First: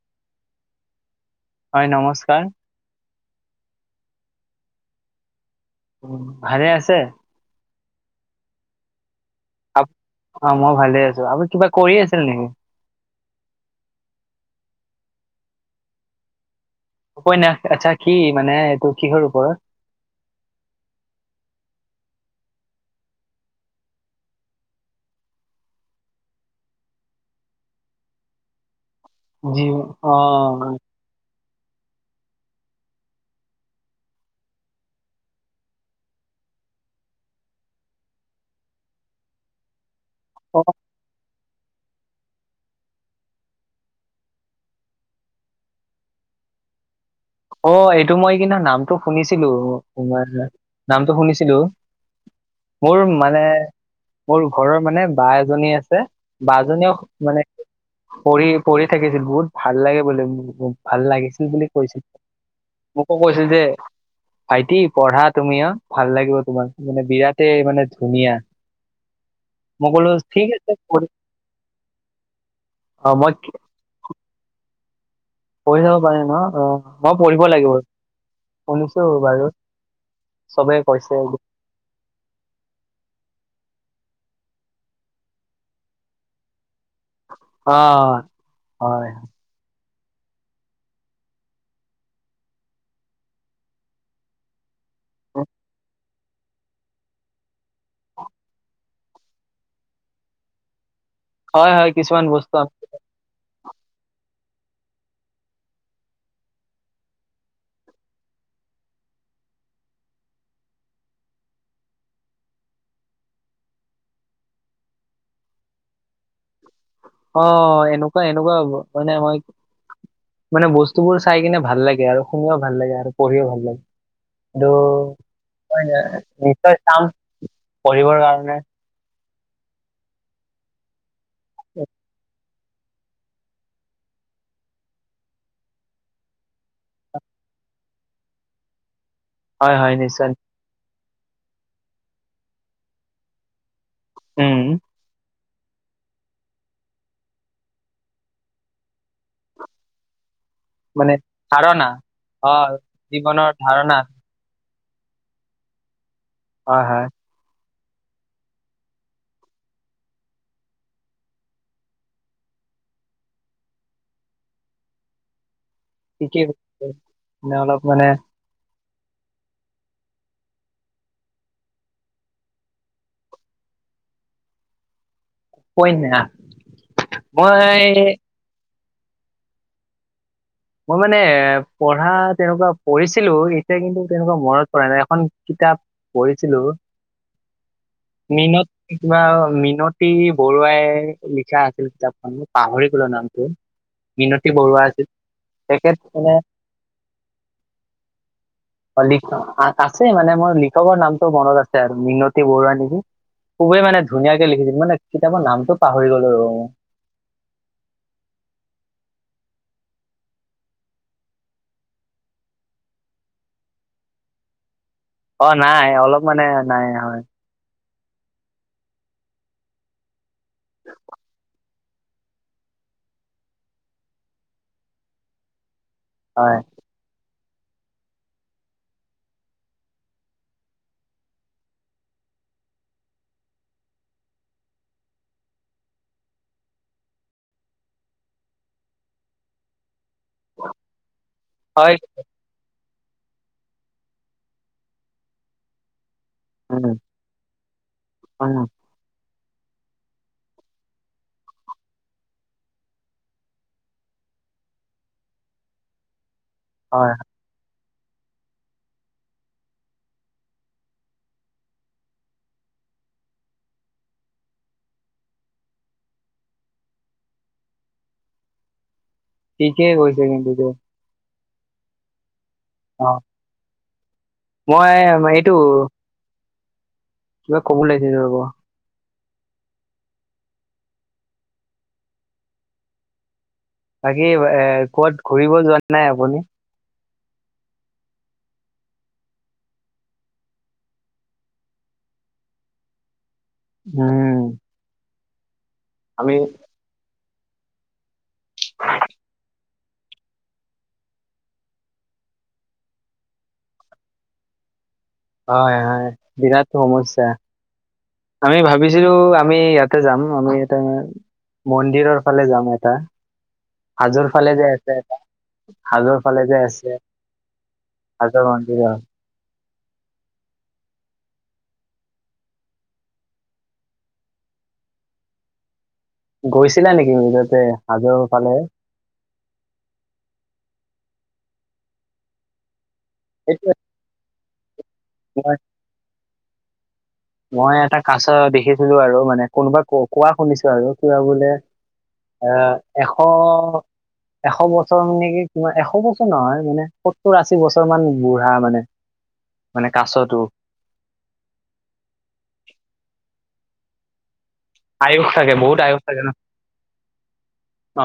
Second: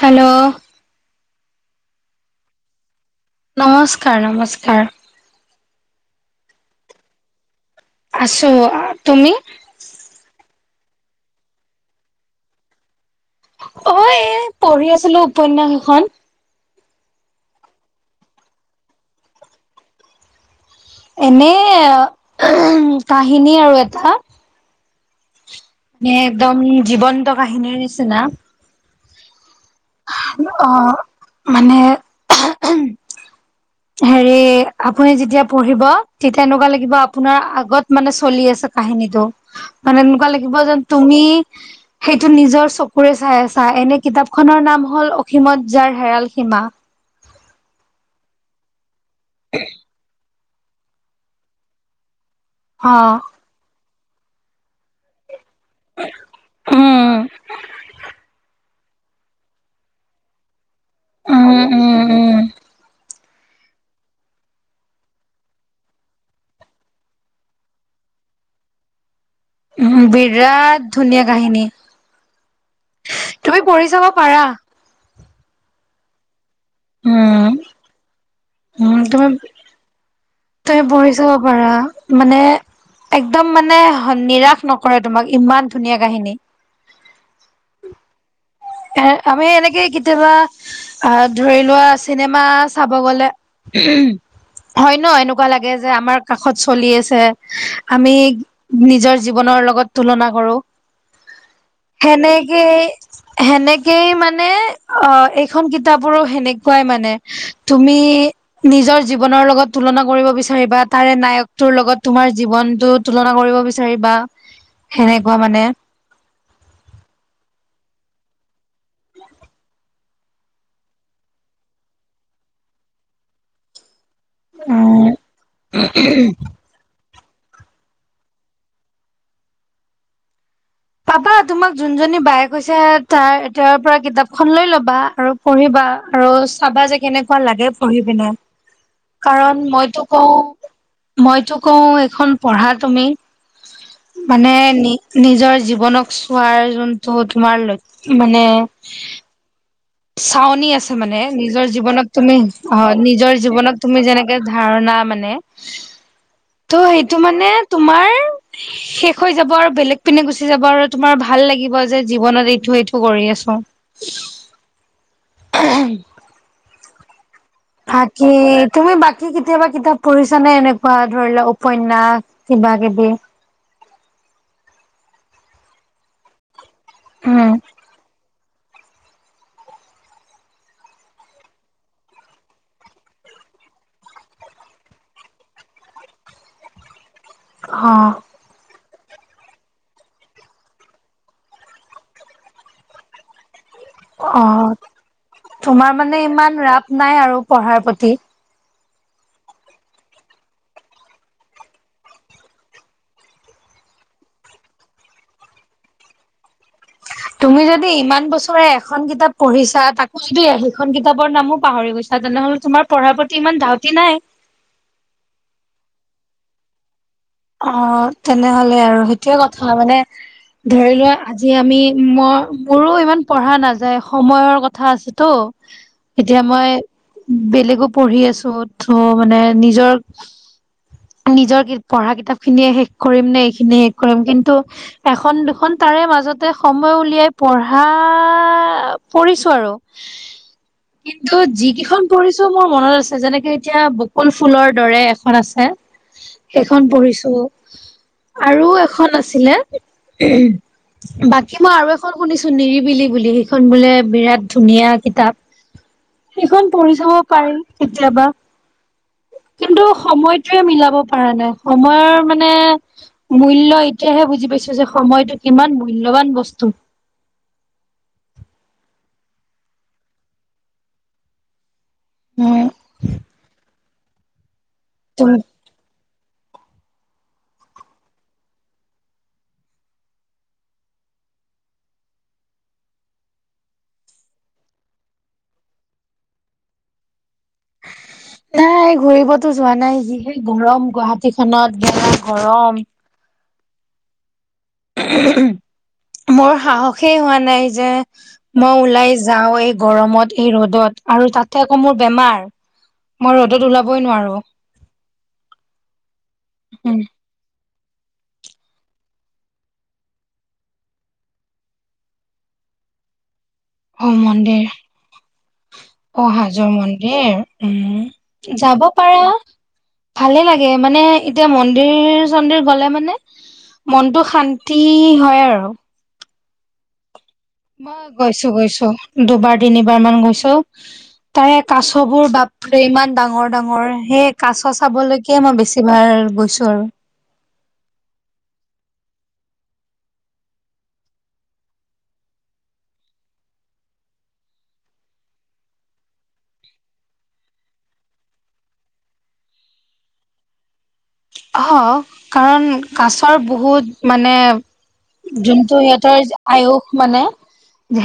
Hello হয় নমস্কাৰ নমস্কাৰ নমস্কাৰ উম ভালে আছে আছো তুমি অহ মই ভালে আছো আপুনি কিবা কৰি আছিল নেকি অহ এ পঢ়ি আছিলো উপন্যাস এখন উপন্যাস আচ্ছা কি মানে এইটোৰ কিহৰ ওপৰত। এনে কাহিনী আৰু এটা মানে একদম জীৱন্ত কাহিনীৰ নিচিনা জি অ। অ মানে হেৰি আপুনি যেতিয়া পঢ়িব তেতিয়া এনেকুৱা লাগিব আপোনাৰ আগত মানে চলি আছে কাহিনীটো মানে এনেকুৱা অ লাগিব যেন তুমি [inaudible] সেইটো নিজৰ চকুৰে চাই আছা এনে কিতাপ খনৰ নাম হল অসীমত যাৰ হেৰাল সীমা [inaudible] অক্ষ এইটো মই কিন্তু নামটো শুনিছিলো নামটো শুনিছিলো মোৰ মানে মোৰ ঘৰৰ মানে বা এ দুজনী আছে অ বাজনীও উম মানে পঢ়ি পঢ়ি থাকিছিল বহুত ভাল লাগে বুলি ভাল লাগিছিল উম বুলি কৈছিল। উম উম আকৌ কৈছিল যে ভাইটি পঢ়া তুমি অহ ভাল লাগিব তোমাৰ মানে বিৰাটেই মানে ধুনীয়া [inaudible] উম ক'লো ঠিক আছে বিৰাট পঢ়ি ধুনীয়া কাহিনী অ মই তুমি পঢ়ি চাব পাৰা পঢ়ি চাব পাৰে ন অহ মই পঢ়িব উম লাগিব উম শুনিছো তুমি বাৰুত তুমি পঢ়ি চাব পাৰা মানে একদম মানে নিৰাশ নকৰে তোমাক ইমান ধুনীয়া কাহিনী অ এ আমি এনেকে কেতিয়াবা আহ ধৰি লোৱা চিনেমা চাব গলে হয় ন এনেকুৱা লাগে যে আমাক। কাষত চলি আছে আমি নিজৰ জীৱনৰ লগত তুলনা কৰো হয় হয় কিছুমান বস্তু সেনেকে আম- সেনেকেই মানে অ এইখন কিতাপৰো সেনেকুৱাই মানে তুমিহ। নিজৰ জীৱনৰ লগত তুলনা কৰিব বিচাৰিবা তাৰে নায়কটোৰ লগত তোমাৰ জীৱনতো তুলনা বিচাৰ সনেকুৱা মানে অ এনেকুৱা এনেকুৱা হ'ব মানে মই মানে বস্তুবোৰ চাই কিনে ভাল লাগে আৰু শুনও ভাল লাগে আৰু পঢ়িও ভাল লাগে উম কিন্তু নিশ্চয় চাম পঢ়িবৰ কাৰণে। পাপা তোমাক যোনজনী বায়েক কৈছে তাই তেওঁৰ পৰা কিতাপ খন লৈ লবা আৰু পঢ়িবা আৰু চাবা যে কেনেকুৱ লাগ তাকে পঢ়ি পিনে [inaudible] কাৰণ হয় হয় মইতো নিশ্চয় কওঁ মইতো কওঁ এইখন পঢ়া তুমি মানে উম নি নিজৰ জীৱনক চোৱাৰ যোনটো তোমাৰ ল মানে চাউনি আছে মানে নিজৰ জীৱনক তুমি অ নিজৰ জীৱনৰ জীৱনক ধাৰণা তুমি যেনেকে ধাৰণা মানে ত' হয় হয় সেইটো মানে তোমাৰ শেষ হৈ যাব আৰু বেলেগ পিনে গুচি যাব আৰু তোমাৰ ভাল লাগিব যে জীৱনত এইটো এইটো কৰি আছো [inaudible] ঠিকেই মানে অলপ মানে বাকী তুমি বাকী কেতিয়াবা কিতাপ পঢ়িছানে এনেকুৱা ধৰি লোৱা উপন্যাস কিবা কিবি পই না উম মই মই মানে এ পঢ়া তেনেকুৱা পঢ়িছিলো এতিয়া কিন্তু তেনেকুৱা মনত প নাই এখন পঢ়িছিলো অ মেহনত কিবা মিনতী বৰুৱাই লিখা আছিল কিতাপখন পাহৰি কলৰ নামটো মিনতী বৰুৱা আছিল অ' তোমাৰ মানে ইমান ৰাপ নাই আৰু পঢ়াৰ প্ৰতি। অ' লিখা আছে মানে। মোৰ লিখকৰ নামটো মনত আছে আৰু মনতি বৰুৱানী। খুবেই মানে ধুনীয়াকে লিখিছিল। মানে কিতাপৰ নামটো পাহৰি গ'লো আৰু তুমি যদি ইমান বছৰে এখন কিতাপ পঢ়িছা তাকো যদি সেইখন কিতাপৰ নামো পাহৰি গৈছা। তেনেহলে তোমাৰ পঢ়াৰ প্ৰতি ইমান ধাউতি নাই অ নাই অলপ মানে নাই হয় অ তেনেহলে আৰু সেইটোয়ে কথা মানে ধৰি লোৱা আজি আমি মই মোৰো ইমান পঢ়া নাযায় সময়ৰ কথা আছেতো এতিয়া হয় মই বেলেগো পঢ়ি আছো ত মানে নিজৰ নিজৰ পঢ়া কিতাপ খিনিয়ে শেষ কৰিম নে এইখিনিয়ে শেষ কৰিম কিন্তু এখন দুখন তাৰে মাজতে সময় উলিয়াই পঢ়া পঢ়িছো আৰু কিন্তু হয় যিকেইখন পঢ়িছো মোৰ মনত আছে। যেনেকে এতিয়া বকুল ফুলৰ দৰে এখন আছে, সেইখন উম, পঢ়িছো। উম, আৰু এখন আছিলে। বাকী মই আৰু এখন শুনিছো নিৰিবিলি বুলি সেইখন বোলে বিৰাট ধুনীয়া কিতাপ [inaudible] সেইখন পঢ়ি চাব হয় পাৰি কেতিয়াবা। [inaudible] কিন্তু সময়টোৱে মিলাব পৰা নাই সময়ৰ মানে মূল্য এতিয়াহে বুজি পাইছো। যে সময়তটো কিমান মূল্যবান বস্তু। [inaudible] ঠিকে কৈছে কিন্তু দেই। উম অ' মই এইটো কিবা কব লাগিছে ন ৰব। বাকী এ ক'ত ঘুৰিব যোৱা নাই আপুনি। [inaudible] নাই ঘুৰিবতো যোৱা নাই যিহে গৰম গুৱাহাটী খনত বেয়া গৰম। উম আমি মোৰ সাহসেই হোৱা নাই যে মই ওলাই যাওঁ‌ এই গৰমত এই ৰ'দত আৰু তাতে আকৌ মোৰ বেমাৰ মই ৰ'দত ওলাবই নোৱাৰো। হয় হয় বিৰাট উম সমস্যা। আমি ভাবিছিলো। আমি ইয়াতে যাম আমি এটা মন্দিৰৰ ফালে যাম এটা অ হাজৰ ফালে মন্দিৰ যায় আছে এটা অ' হাজোৰ মন্দিৰ হাজোৰ উম যাব মন্দিৰৰ পাৰা। ভালে লাগে। মানে এতিয়া মন্দিৰ চন্দিৰ গলে মানে। মনটো শান্তি হয় আৰু গৈছিলা নেকি মাজত? মই গৈছো গৈছো দুবাৰ তিনিবাৰ মান গৈছো। তাৰে কাছ বোৰ বাপৰে ইমান ডাঙৰ এইটো ডাঙৰ সেই কাচ চাবলৈকে মই বেছি ভাৰ গৈছো আৰু মই এটা কাছ দেখিছিলো আৰু মানে কোনোবা কোৱা শুনিছো আৰু কিবা বোলে। এ এশ এশ বছৰ মানে কি এশ বছৰ। নহয় মানে সত্তৰ আশী বছৰ মান বুঢ়া মানে মানে কাছতো অ' কাৰণ কাছৰ বহুত মানে। আয়ুস থাকে বহুত যোনটো আয়ুস সিহঁতৰ থাকে ন আয়ুস মানে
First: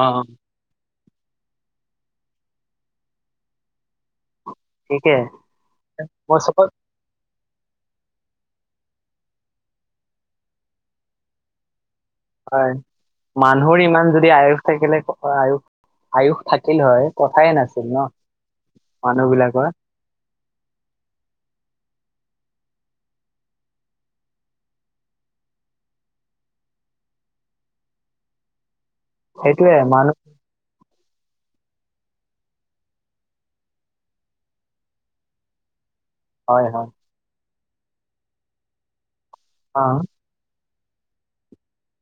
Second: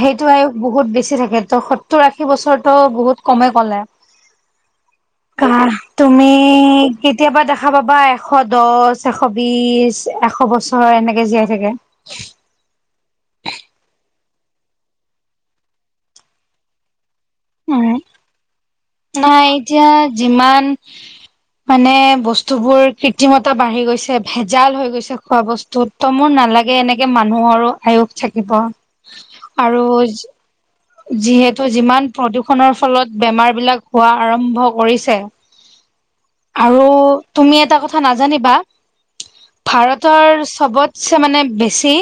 অ সেইটো বহুত বেছি থাকে। সত্তৰ আশী বছৰটো বহুত কমেই ক'লে। ঠিকে কা তুমি মই চবত কেতিয়াবা দেখা পাবা। এশ দহ, এশ বিশ, এশ বছৰ এনেকে জীয়াই থাকে। হয় মানুহৰ ইমান যদি আয়ুস থাকিলে আয়ুস- আয়ুস থাকিল হয়। কথাইে নাছিল উম, ন। মানুহ নাই বিলাকৰ এতিয়া যিমান মানে বস্তু। বস্তুবোৰ কৃত্ৰিমতা বাঢ়ি গৈছে। ভেজাল হৈ গৈছে। খোৱা বস্তুত ত মোৰ নালাগে এনেকে মানুহ মোৰো আয়ুস থাকিব। সেইটোয়ে মানুহ। আৰু যিহেতু যিমান প্ৰদূৰষণৰ ফলত বেমাৰ বিলাক হোৱা আৰম্ভ কৰিছে। [unintelligible] আৰু হয় তুমি এটা কথা নাজানিবা অ ভাৰতৰ চবত সে মানে বেছি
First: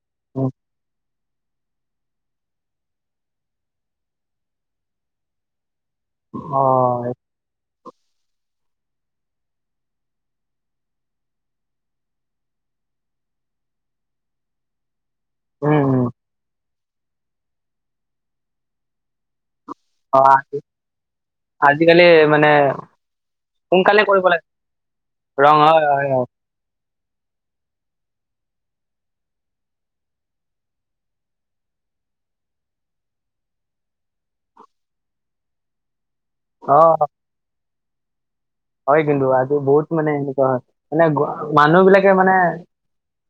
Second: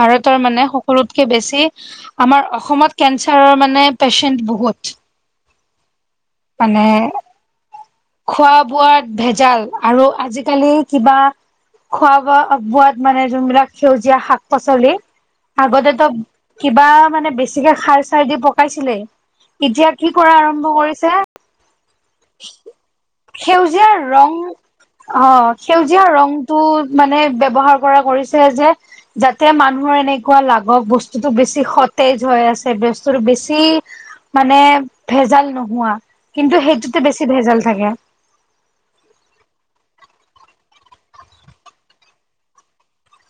ভাৰতৰ উ মানে সকলোতকে বেছি আমাৰ অসমত কেঞ্চাৰৰ মানে পেচেণ্ট বহুত। অ' খোৱা-বোৱাত ভেজাল আৰু আজিকালি কিবা। খোৱা ব বোৱাত মানে যোনবিলাক সেউজীয়া শাক-পাচলি। উম আগতে উম তো কিবা মানে বেছিকে খাৰ চাৰ দি পকাইছিলে। এতিয়া কি অ কৰা আ- আৰম্ভ কৰিছে। আজিকালি মানে। সেউজীয়াৰ সোনকালে কৰিব ৰং লাগে অ' ৰং হয় হয়। সেউজীয়া ৰংটো মানে ব্যৱহাৰ কৰ কৰি যে যাতে মানুহৰ এনেকুৱা লাগক বস্তুতো বেছি সতেজ হৈ আছে। বস্তু বেছি মানে ভেজাল নোহোৱা। কিন্তু অ সেইটোতে বেছি ভেজাল থাকে। হয় কিন্তু আজি বহুত মানে এনেকুৱা হয় মানে মানুহ বিলাকে মানে।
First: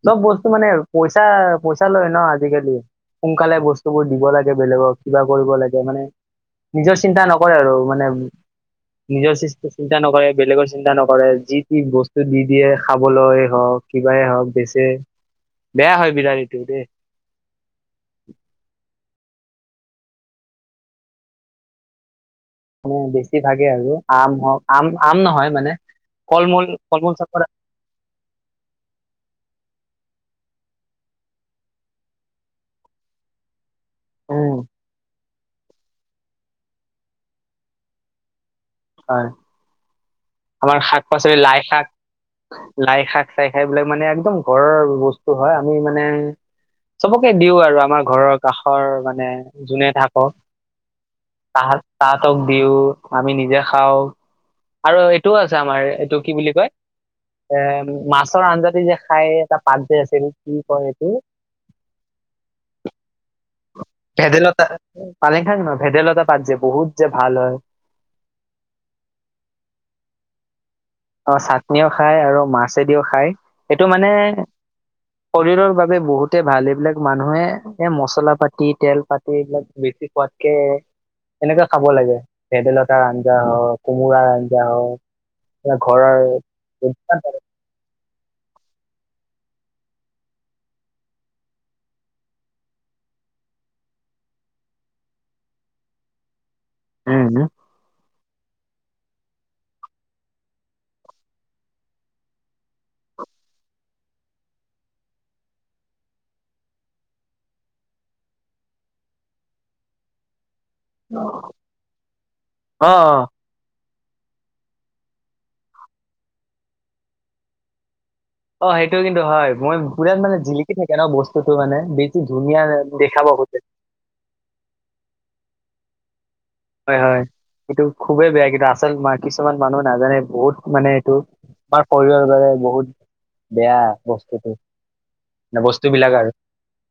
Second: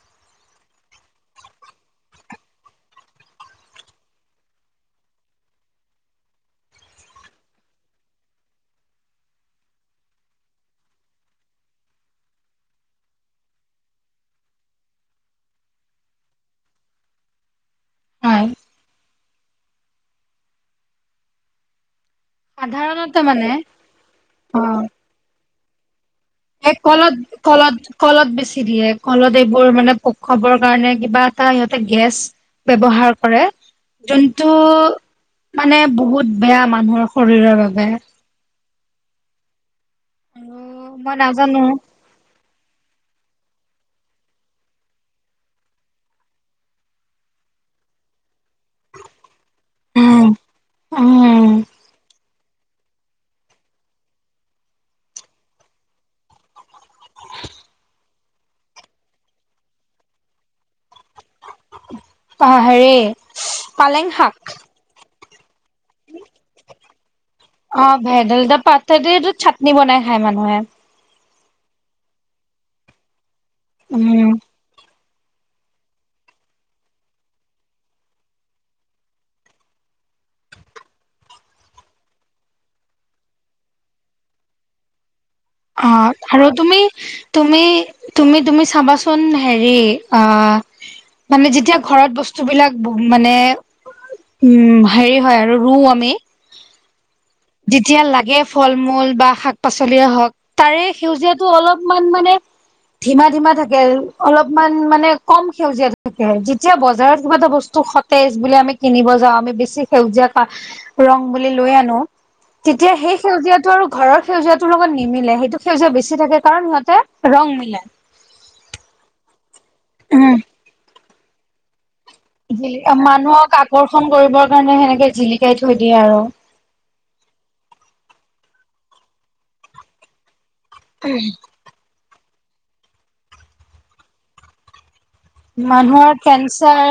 চব বস্তু মানে পইচা-পইচা লয় ন আজিকালি। সোনকালে বস্তুবোৰ দিব লাগে বেলেগক কিবা কৰিব লাগে মানে। নিজৰ চিন্তা নকৰে আৰু মানে নিজৰ চিন্তা নকৰে বেলেগৰ চিন্তা নকৰে যিটি বস্তু দি দিয়ে খাবলৈ হওঁক কিবাই হওঁক বেচি। বেয়া হয় বিলাহী টো দেই হয় মানে বেছি ভাগে আৰু আম হওক অ', আম- আম নহয় মানে। ফল মূল এই ফল মূল চব কলত- কলত -কলত বেছি দিয়ে কলত এইবোৰ মানে পকাবৰ কাৰণে কিবা এটা সিহঁতে গেছ ব্যৱহাৰ কৰে যোনটো উম মানে বহুত বেয়া মানুহৰ শৰীৰৰ বাবে। হয়। আৰু আমাৰ শাক মই পাচলি লাই নাজানো শাক, লাই শাক চাই সেইবিলাক মানে একদম ঘৰৰ বস্তু হয় আমি মানে চবকে দিও আৰু আমাৰ ঘৰৰ কাষৰ মানে যোনে উম, থাকক উম তাহ তাহাতো দিওঁ আমি নিজে খাওঁ আৰু এইটোও আছে আমাৰ এইটো কি বুলি কয় এ মাছৰ আঞ্জা যে খাই এটা পাত যে আছিল কি কয় এইটো। অঁ হেৰি। পালেং শাক ভেদাইলতা পালেং খান ন ভেদাইলতা পাদ যে বহুত যে ভাল হয় অ ভেদলতা পাত চাটনি বনাই খায় মানুহে। অ চাটনিও খায় আৰু মাছেদিও খায় এইটো মানে উম শৰীৰৰ বাবে বহুতে ভাল এইবিলাক মানুহে এ মছলা পাতি তেল পাতি এইবিলাক বেছি। খোৱাতকে এনেকে খাব লাগে ভেদাইলতাৰ আঞ্জা হওক কোমোৰাৰ আঞ্জা হওক। বা অ ঘৰৰ আৰু তুমি- উম তুমি তুমি তুমি চাবাচোন হেৰি অ মানে যেতিয়া ঘৰত বস্তু বিলাক মানে উম হেৰি হয় আৰু ৰুও আমি উম। যেতিয়া লাগে ফল মূল বা শাক পাচলিয়ে হওক তাৰে সেউজীয়াটো অলপমান মানে ধিমা- ধিমা থাকে অলপমান মানে কম সেউজীয়াাত থাকে যেতিয়া বজাৰত কিবা এটা বস্তু সতেজ বুলি আমি কিনিব যাওঁ আমি বেছি সেউজীয়া পাত। ৰং বুলি লৈ আনো অ তেতিয়া সেই সেউজীয়া টো আৰু ঘৰৰ সেউজীয়াটোৰ লগত নিমিলে সেইটো সেউজীয়া বেছি থাকে কাৰণ সিহঁতে ৰং মিলাই অ সেইটো কিন্তু হয় মই পুৰাত মানে জিলিকি থাকে ন বস্তুতটো মানে বিট জিলি, মানুহক আকৰ্ষণ কৰিবৰ কাৰণে সেনেকে জিলিকাই থৈ দিয়ে আৰু হয়- হয় এইটো খুবেই বেয়া কিন্তু আচল মাৰ কিছুমান মানুহ নাজানে বহুত। মানে এইটো আমাৰ শৰীৰৰ বাবে বহুত বেয়া বস্তুটো। বস্তু বিলাক মানুহৰ আৰু কেঞ্চাৰ,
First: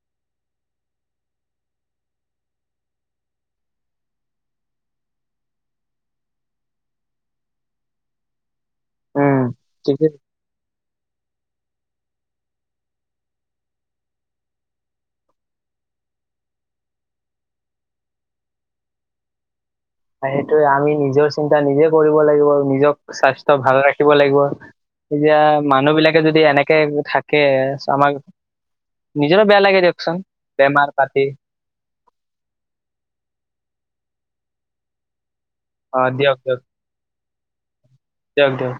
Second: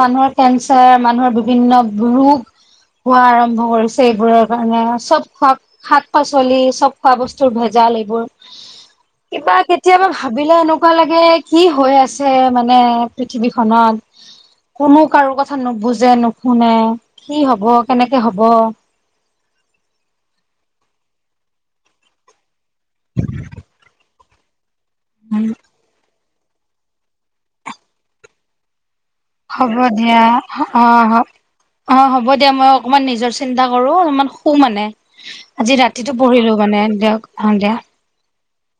মানুহৰ কেঞ্চাৰ মানুহৰ বিভিন্ন ৰোগ খোৱা আৰম্ভ কৰিছে এইবোৰৰ কাৰণে চব খোৱা শাক পাচলি চব খোৱা বস্তুৰ ভেজাল। এইবোৰ। কিবা ঠিকে কেতিয়াবা ভাবিলে এনেকুৱা লাগে কি হৈ আছে। মানে পৃথিৱীখনত কোনো কাৰো কথা নুবুজে নুশুনে কি হব কেনেকে হব। [inaudible] সেইটোয়ে আমি নিজৰ চিন্তা নিজে কৰিব লাগিব নিজক স্বাস্থ্য ভালে ৰাখিব লাগিব। এতিয়া মানুহ বিলাকে যদি এনেকে থাকে আমাৰ হ'ব দিয়া অ পাতি অ হ'ব দিয়া মই অকণমান নিজৰ চিন্তা কৰো অলমান শু- মানে আজি অ ৰাতিটো দিয়ক পঢ়িলো দিয়ক মানে দিয়ক অ দিয়া [unintelligible] দিয়ক দিয়ক